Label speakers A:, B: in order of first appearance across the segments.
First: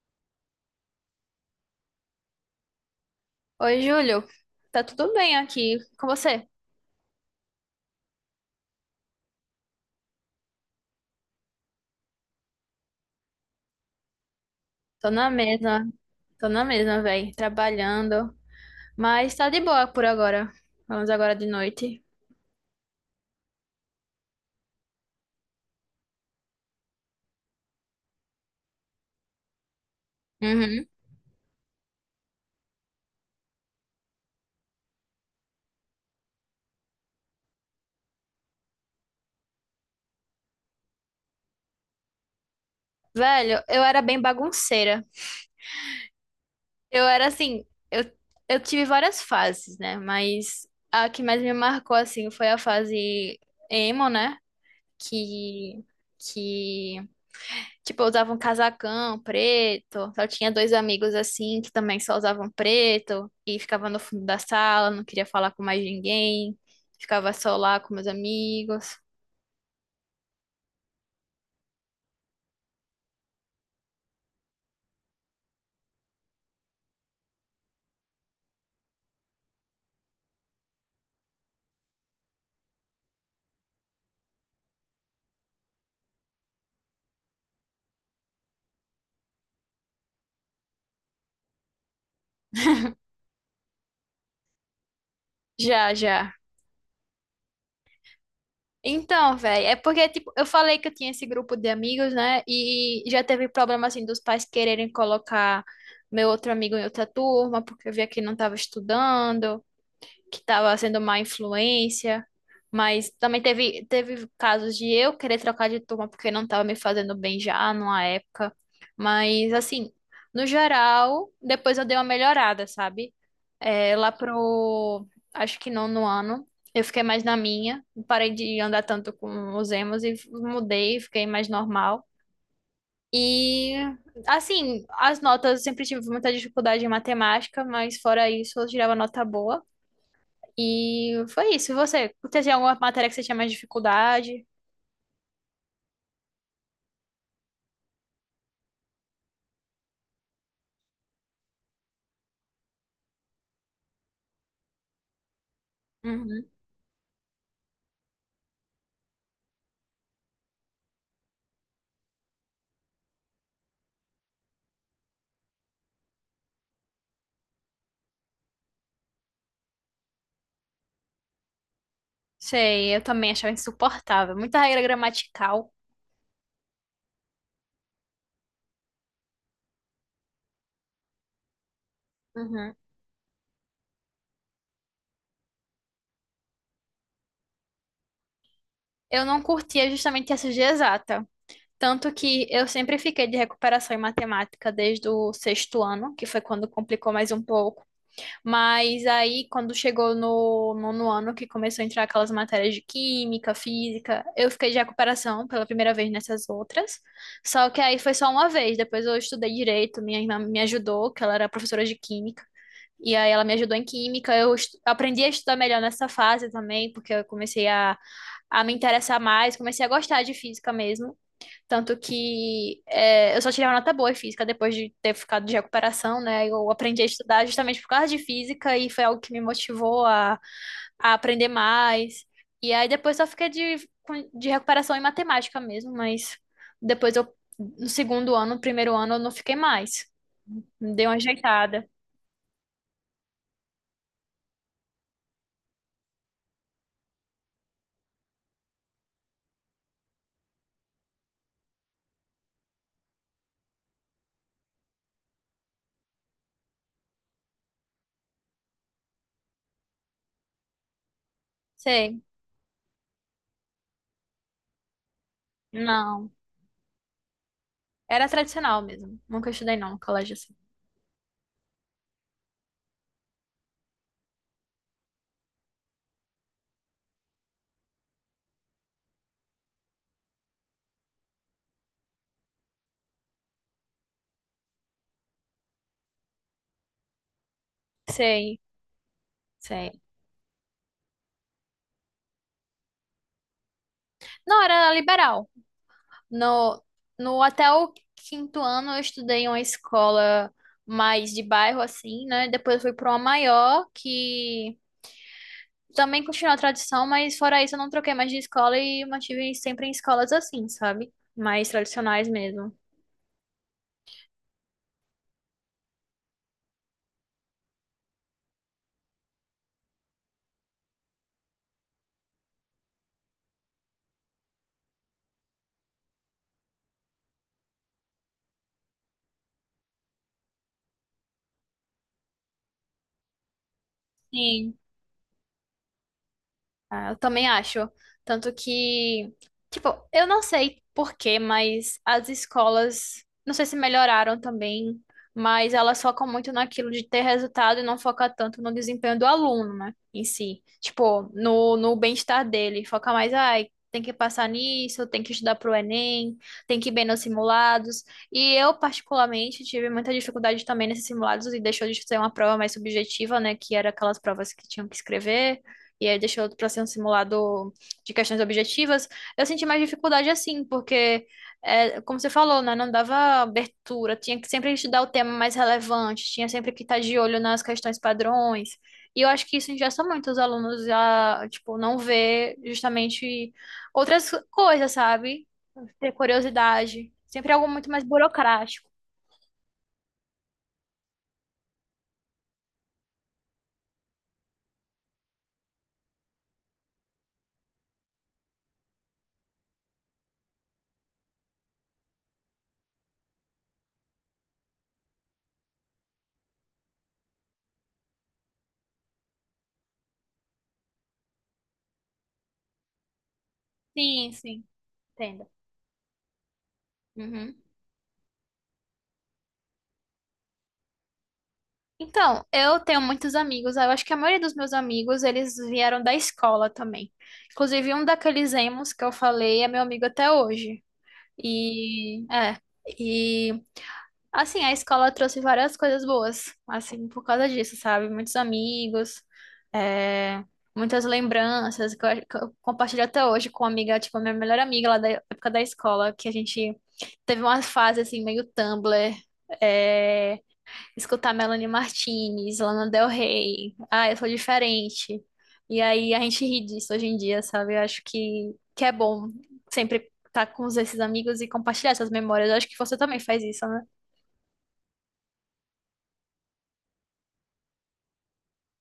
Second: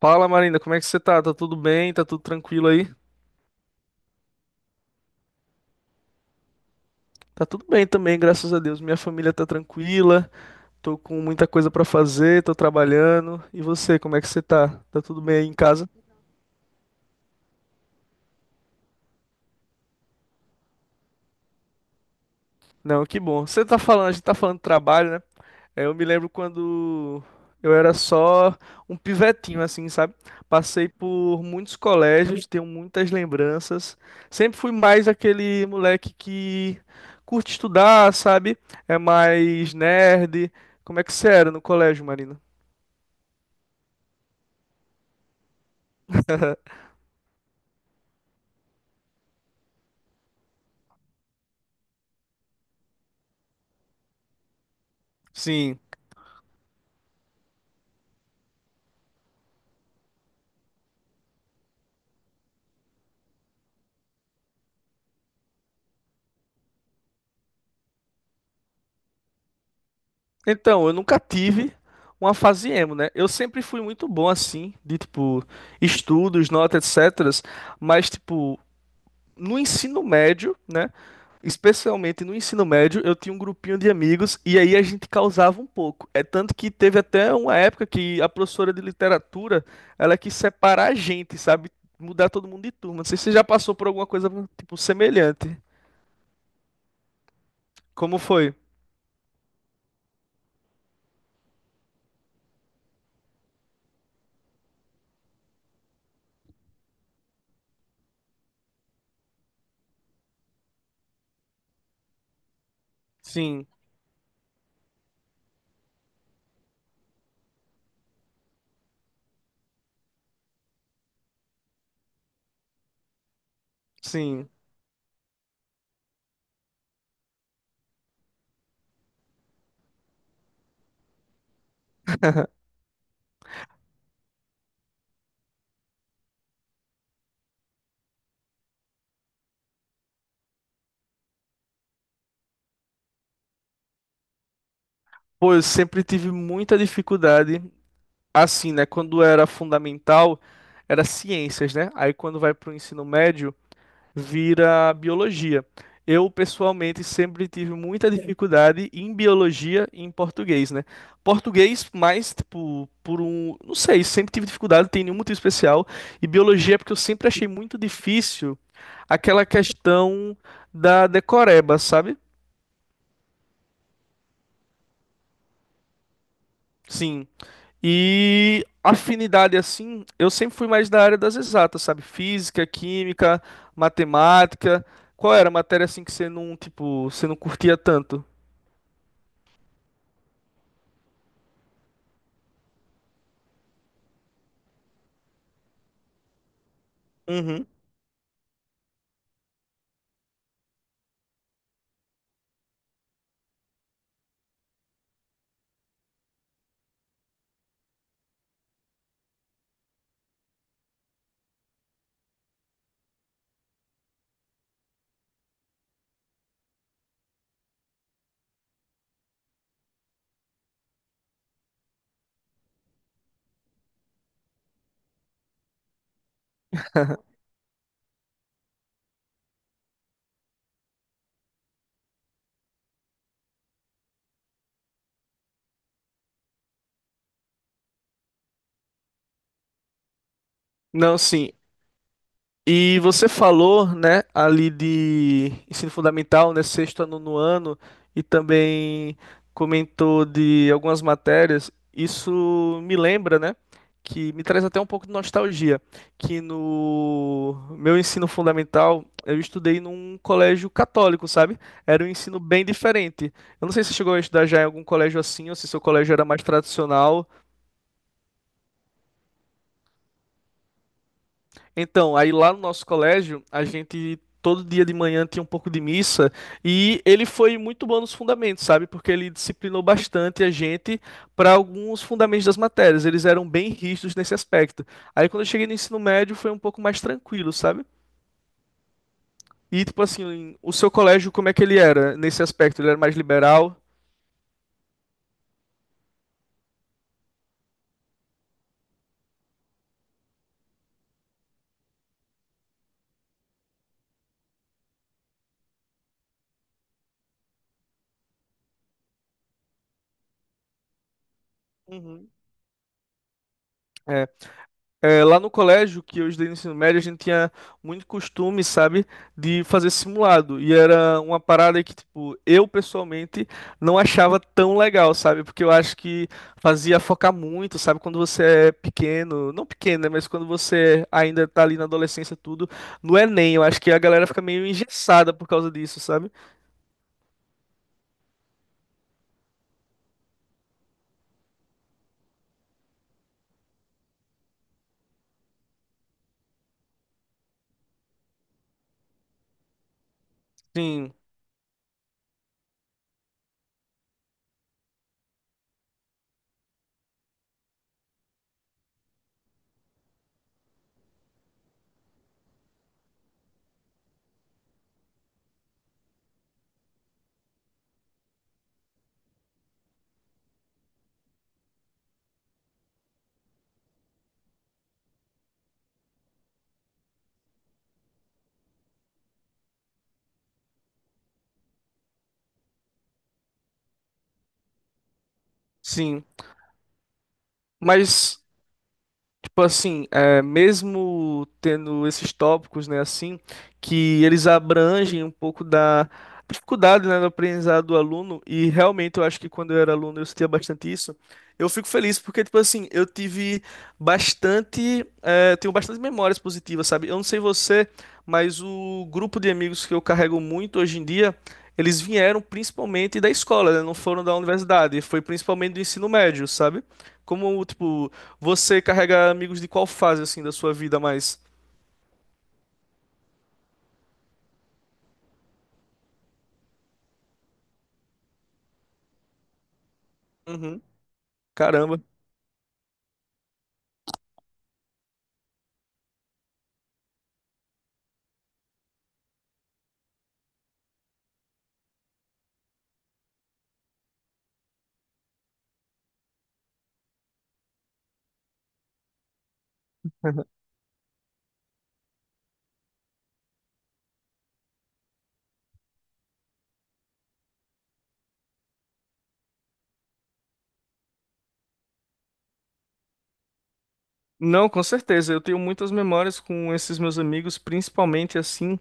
A: Fala, Marina, como é que você tá? Tá tudo bem? Tá tudo tranquilo aí?
B: Oi, Júlio. Tá tudo bem aqui com você?
A: Tá tudo bem também, graças a Deus. Minha família tá tranquila, tô com muita coisa pra fazer, tô trabalhando. E você, como é que você tá? Tá
B: Tô
A: tudo
B: na
A: bem aí em
B: mesma,
A: casa?
B: tô na mesma, velho, trabalhando, mas tá de boa por agora. Vamos agora de noite.
A: Não, que bom. Você tá falando, a gente tá falando de trabalho, né? É, eu me lembro quando eu era só um pivetinho, assim, sabe?
B: Uhum.
A: Passei por muitos colégios, tenho muitas lembranças. Sempre fui mais aquele moleque que curte estudar, sabe? É mais nerd. Como é que você era no colégio, Marina?
B: Velho, eu era bem bagunceira. Eu era assim, eu, eu tive várias fases, né? Mas a que mais me marcou, assim, foi a fase emo, né?
A: Sim.
B: Que, que Tipo, eu usava um casacão preto. Só tinha dois amigos assim que também só usavam preto e ficava no fundo da sala, não queria falar com mais ninguém. Ficava só lá com meus amigos.
A: Então, eu nunca tive uma fase emo, né? Eu sempre fui muito bom, assim, de, tipo, estudos, notas, etc. Mas, tipo, no ensino médio, né? Especialmente no ensino médio, eu tinha um grupinho de amigos e aí a gente causava um pouco. É tanto que teve até uma época que a professora de literatura, ela quis separar a gente, sabe? Mudar todo mundo de turma. Não sei se você já passou por alguma coisa, tipo, semelhante.
B: Já, já.
A: Como foi?
B: Então, velho, é porque, tipo, eu falei que eu tinha esse grupo de amigos, né? E já teve problema, assim, dos pais quererem colocar meu outro amigo em outra turma, porque eu via que ele não tava estudando, que estava sendo má influência, mas também
A: Sim,
B: teve casos de eu querer trocar de turma porque não estava me fazendo bem já numa época. Mas assim, no geral, depois eu dei uma melhorada, sabe? É, lá
A: sim.
B: pro, acho que nono ano, eu fiquei mais na minha, parei de andar tanto com os emos e mudei, fiquei mais normal. E assim, as notas, eu sempre tive muita dificuldade em matemática, mas fora isso, eu tirava nota boa. E foi isso. E você? Teve alguma matéria que você tinha mais dificuldade?
A: Pô, eu sempre tive muita dificuldade, assim, né? Quando era fundamental, era ciências, né? Aí quando vai pro ensino médio, vira biologia. Eu,
B: Uhum.
A: pessoalmente, sempre tive muita dificuldade em biologia e em português, né? Português, mais, tipo, por um. Não sei, sempre tive dificuldade, tem nenhum motivo especial. E biologia, é porque eu sempre achei muito difícil aquela questão da decoreba, sabe?
B: Sei, eu também achava insuportável. Muita regra gramatical.
A: Sim. E afinidade, assim, eu sempre fui mais da área das exatas, sabe? Física,
B: Uhum.
A: química, matemática. Qual era a matéria, assim, que você não, tipo, você não curtia tanto?
B: Eu não curtia justamente essa de exata. Tanto que eu sempre fiquei de recuperação em matemática desde o sexto ano, que foi quando complicou mais um
A: Uhum.
B: pouco. Mas aí, quando chegou no nono ano, que começou a entrar aquelas matérias de química, física, eu fiquei de recuperação pela primeira vez nessas outras. Só que aí foi só uma vez. Depois eu estudei direito, minha irmã me ajudou, que ela era professora de química. E aí ela me ajudou em química. Aprendi a estudar melhor nessa fase também, porque eu comecei a me interessar mais, comecei a gostar de física mesmo. Tanto que é, eu só tirei uma nota boa em física depois de ter ficado de recuperação, né? Eu aprendi a estudar justamente por causa de física e foi algo que me motivou a aprender mais. E aí depois só fiquei de recuperação em matemática mesmo, mas depois no segundo ano, no primeiro ano, eu não fiquei mais. Dei uma
A: Não, sim.
B: ajeitada.
A: E você falou, né, ali de ensino fundamental, né, sexto a nono ano, e também comentou de algumas matérias. Isso me lembra, né, que me traz até um pouco de nostalgia, que no meu ensino fundamental eu estudei num colégio católico, sabe? Era um
B: Sei.
A: ensino bem diferente. Eu não sei se você chegou a estudar já em algum colégio assim, ou se seu colégio era
B: Não,
A: mais tradicional.
B: era tradicional mesmo. Nunca estudei não no colégio assim.
A: Então, aí lá no nosso colégio, a gente todo dia de manhã tinha um pouco de missa e ele foi muito bom nos fundamentos, sabe? Porque ele disciplinou bastante a gente para alguns fundamentos das matérias. Eles eram bem rígidos nesse aspecto. Aí quando eu cheguei no ensino médio foi um pouco mais tranquilo, sabe?
B: Sei,
A: E
B: sei.
A: tipo assim, o seu colégio, como é que ele era nesse aspecto? Ele era mais liberal?
B: Não, era liberal. No, no até o quinto ano eu estudei em uma escola mais de bairro, assim, né? Depois eu fui para uma maior, que também continuou a tradição, mas fora isso eu não troquei mais de escola e mantive sempre em escolas assim, sabe? Mais tradicionais
A: Uhum.
B: mesmo.
A: É. É, lá no colégio que eu estudei no ensino médio, a gente tinha muito costume, sabe, de fazer simulado. E era uma parada que, tipo, eu pessoalmente não achava tão legal, sabe? Porque eu acho que fazia focar muito, sabe? Quando você é pequeno, não pequeno, né? Mas quando você ainda tá ali na adolescência, tudo, no Enem. Eu acho que a galera fica meio
B: Sim.
A: engessada por causa disso, sabe?
B: Ah, eu também acho. Tanto que, tipo, eu não sei por quê, mas as escolas, não sei se melhoraram também, mas elas focam muito naquilo de ter resultado e não foca tanto no desempenho do aluno, né, em si.
A: Sim,
B: Tipo, no bem-estar dele. Foca mais, ai, tem que passar nisso, tem que estudar pro Enem, tem que ir bem nos simulados. E eu, particularmente, tive muita dificuldade também nesses simulados e deixou de ser uma prova mais subjetiva, né, que era aquelas provas que tinham que escrever e aí deixou para ser um simulado de questões objetivas, eu senti mais dificuldade assim, porque, é, como você falou, né, não dava abertura, tinha que sempre estudar o tema mais relevante, tinha sempre que estar de olho nas questões padrões, e eu acho que isso engessa muito os alunos a, tipo, não ver justamente outras coisas, sabe? Ter
A: sim.
B: curiosidade, sempre algo muito mais
A: Mas.
B: burocrático.
A: Tipo assim, é, mesmo tendo esses tópicos, né, assim, que eles abrangem um pouco da dificuldade, né, do aprendizado do aluno, e realmente eu acho que quando eu era aluno eu sentia bastante isso, eu fico feliz porque, tipo assim, eu tive bastante, é, tenho bastante memórias positivas, sabe? Eu não sei você, mas o grupo de amigos que eu carrego muito hoje em dia, eles vieram principalmente da escola, né, não foram
B: Sim,
A: da
B: sim,
A: universidade, foi
B: entendo.
A: principalmente do ensino médio, sabe?
B: Uhum.
A: Como, tipo, você carrega amigos de qual fase, assim, da sua vida mais?
B: Então, eu tenho muitos amigos. Eu acho que a maioria dos meus amigos, eles vieram da escola também. Inclusive, um daqueles emos que eu falei é meu amigo até hoje.
A: Uhum. Caramba.
B: E, é, e assim, a escola trouxe várias coisas boas, assim, por causa disso, sabe? Muitos amigos, é, muitas lembranças que eu, acho que eu compartilho até hoje com uma amiga, tipo, a minha melhor amiga lá da época da escola, que a gente teve uma fase, assim, meio Tumblr. é, Escutar Melanie Martinez, Lana Del Rey. Ah, eu sou diferente. E aí a gente ri disso hoje em dia, sabe? Eu acho que é bom sempre estar com esses amigos e compartilhar essas memórias. Eu acho que você também faz isso, né?
A: Não, com certeza. Eu tenho muitas memórias com esses meus amigos, principalmente assim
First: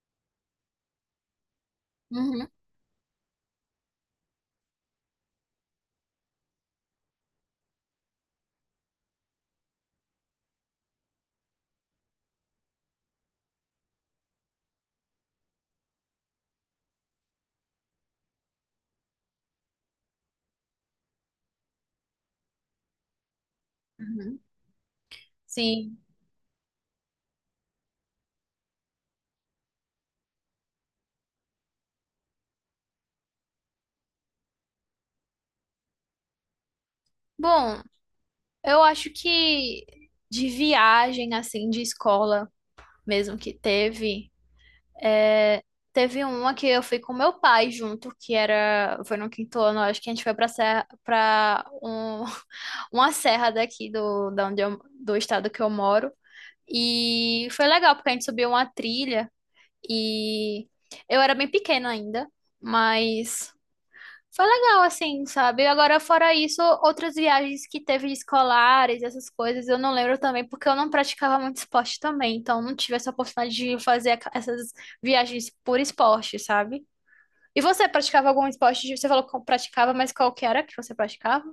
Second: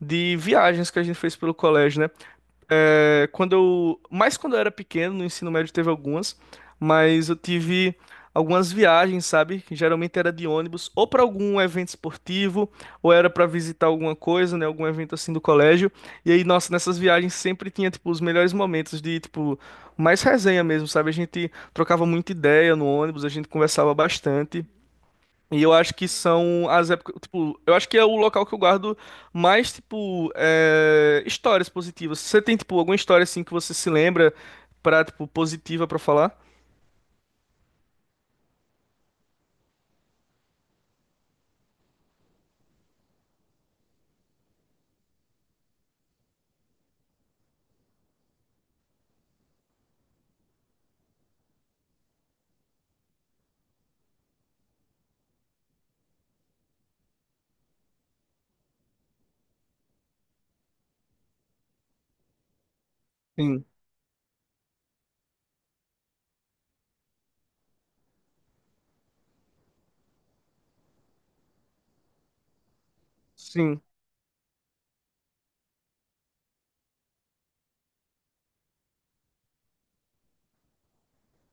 A: de viagens que a gente fez pelo colégio, né?
B: Uhum,
A: É, quando eu, mais quando eu era pequeno, no ensino médio teve algumas, mas eu tive algumas viagens, sabe? Que geralmente era de ônibus, ou para algum evento esportivo, ou era para visitar alguma coisa, né? Algum evento assim do colégio. E aí, nossa, nessas viagens sempre tinha, tipo, os melhores momentos de, tipo, mais resenha mesmo, sabe? A gente trocava muita ideia no ônibus, a gente conversava
B: uhum.
A: bastante. E eu acho
B: Sim.
A: que são as épocas, tipo, eu acho que é o local que eu guardo mais, tipo, é, histórias positivas. Você tem, tipo, alguma história, assim, que você se lembra pra, tipo, positiva pra falar?
B: Bom, eu acho que de viagem, assim, de escola mesmo que teve. É, teve uma que eu fui com meu pai junto, que era, foi no quinto ano, acho que a gente foi pra serra, para um, uma serra daqui do, da onde eu, do estado que eu moro. E foi legal, porque a gente subiu uma trilha e eu era bem pequena ainda, mas
A: Sim.
B: foi legal, assim, sabe? Agora, fora isso, outras viagens que teve escolares, essas coisas, eu não lembro também, porque eu não praticava muito esporte também, então não tive essa oportunidade
A: Sim.
B: de fazer essas viagens por esporte, sabe? E você praticava algum esporte? Você falou que praticava, mas qual que era que você praticava?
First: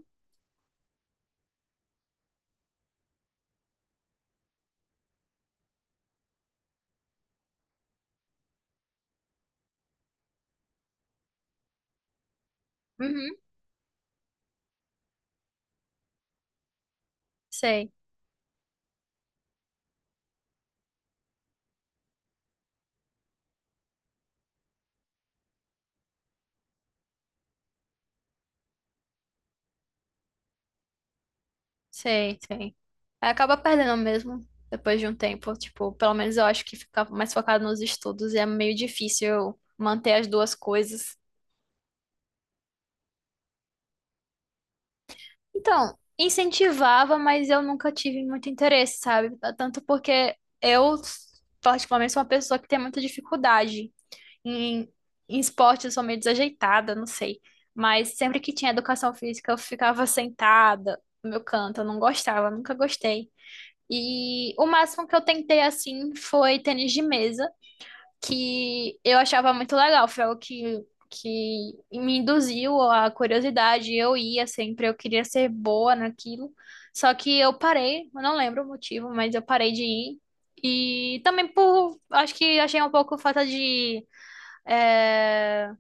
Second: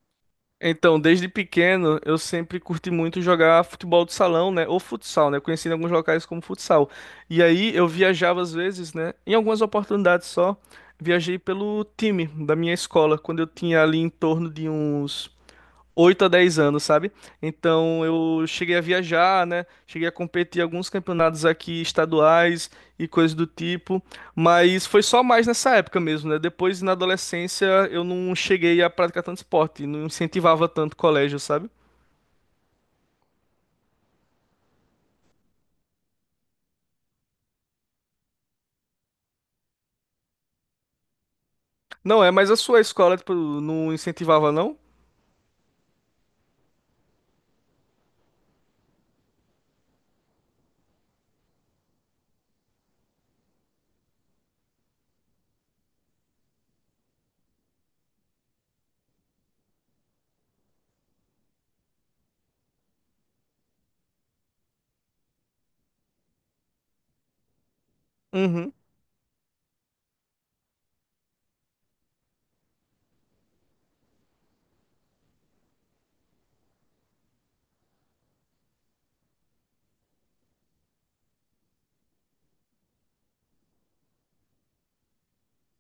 A: Então, desde pequeno, eu sempre curti muito jogar futebol de salão, né? Ou futsal, né? Conheci em alguns locais como futsal. E aí, eu viajava às vezes, né? Em algumas oportunidades só, viajei pelo time da minha escola,
B: Uhum,
A: quando eu tinha ali em torno de uns... 8 a 10 anos, sabe?
B: sei,
A: Então eu cheguei a viajar, né? Cheguei a competir em alguns campeonatos aqui estaduais e coisas do tipo, mas foi só mais nessa época mesmo, né? Depois na adolescência eu não cheguei a praticar tanto esporte, não incentivava tanto o colégio, sabe?
B: sei, sei. Aí acaba perdendo mesmo, depois de um tempo, tipo, pelo menos eu acho que ficava mais focado nos estudos e é meio difícil eu manter as duas coisas.
A: Não é, mas a sua escola tipo, não incentivava, não?
B: Então, incentivava, mas eu nunca tive muito interesse, sabe? Tanto porque eu, particularmente, sou uma pessoa que tem muita dificuldade. Em, em esporte, eu sou meio desajeitada, não sei. Mas sempre que tinha educação física, eu ficava sentada no meu canto, eu não gostava, nunca gostei. E o máximo que eu tentei assim foi tênis de mesa
A: Uhum.
B: que eu achava muito legal, foi algo que me induziu à curiosidade. Eu ia sempre, eu queria ser boa naquilo. Só que eu parei, eu não lembro o motivo, mas eu parei de ir. E também por, acho que achei um pouco falta de, é,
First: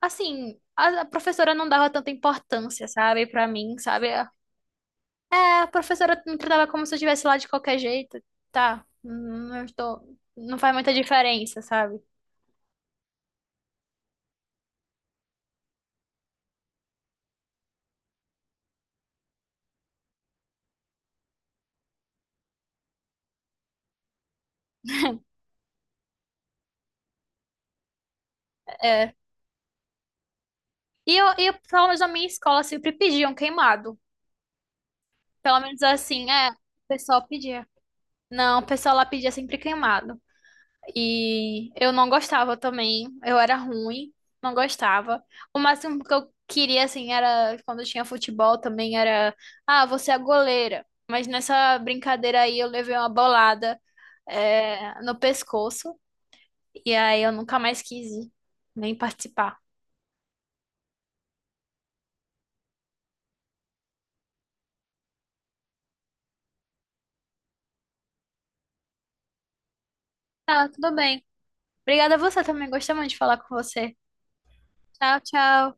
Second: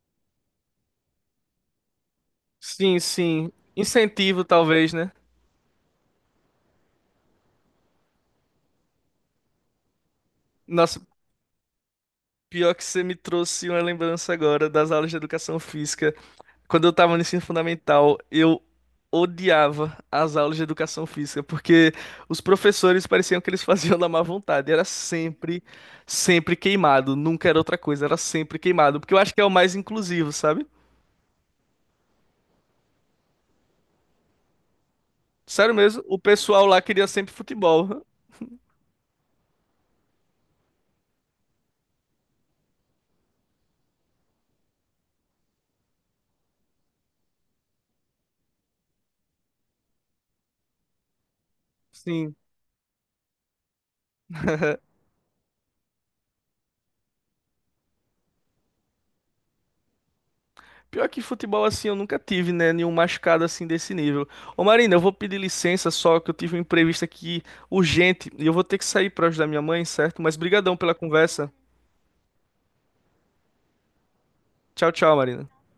B: assim, a professora não dava tanta importância,
A: Sim,
B: sabe, pra
A: sim.
B: mim, sabe?
A: Incentivo, talvez, né?
B: É, a professora me tratava como se eu estivesse lá de qualquer jeito. Tá, não estou, não faz muita
A: Nossa,
B: diferença, sabe?
A: pior que você me trouxe uma lembrança agora das aulas de educação física. Quando eu tava no ensino fundamental, eu odiava as aulas de educação física, porque os professores pareciam que eles faziam da má vontade. Era sempre queimado. Nunca era outra coisa, era sempre queimado.
B: É.
A: Porque eu acho que é o mais inclusivo, sabe?
B: E eu, pelo menos na minha escola sempre pediam queimado. Pelo
A: Sério
B: menos
A: mesmo, o
B: assim, é, o
A: pessoal lá queria
B: pessoal
A: sempre
B: pedia.
A: futebol.
B: Não, o pessoal lá pedia sempre queimado. E eu não gostava também, eu era ruim, não gostava. O máximo que eu queria, assim, era quando tinha futebol também, era, ah, você é a goleira. Mas nessa
A: Sim.
B: brincadeira aí eu levei uma bolada, é, no pescoço, e aí eu nunca mais quis ir, nem participar.
A: Pior que futebol assim, eu nunca tive, né? Nenhum machucado assim desse nível. Ô Marina, eu vou pedir licença só que eu tive um imprevisto aqui urgente e eu vou ter que sair pra ajudar minha mãe, certo? Mas
B: Ah,
A: brigadão
B: tudo
A: pela
B: bem.
A: conversa.
B: Obrigada a você também, gostei muito de falar com você.
A: Tchau, tchau,
B: Tchau,
A: Marina.
B: tchau.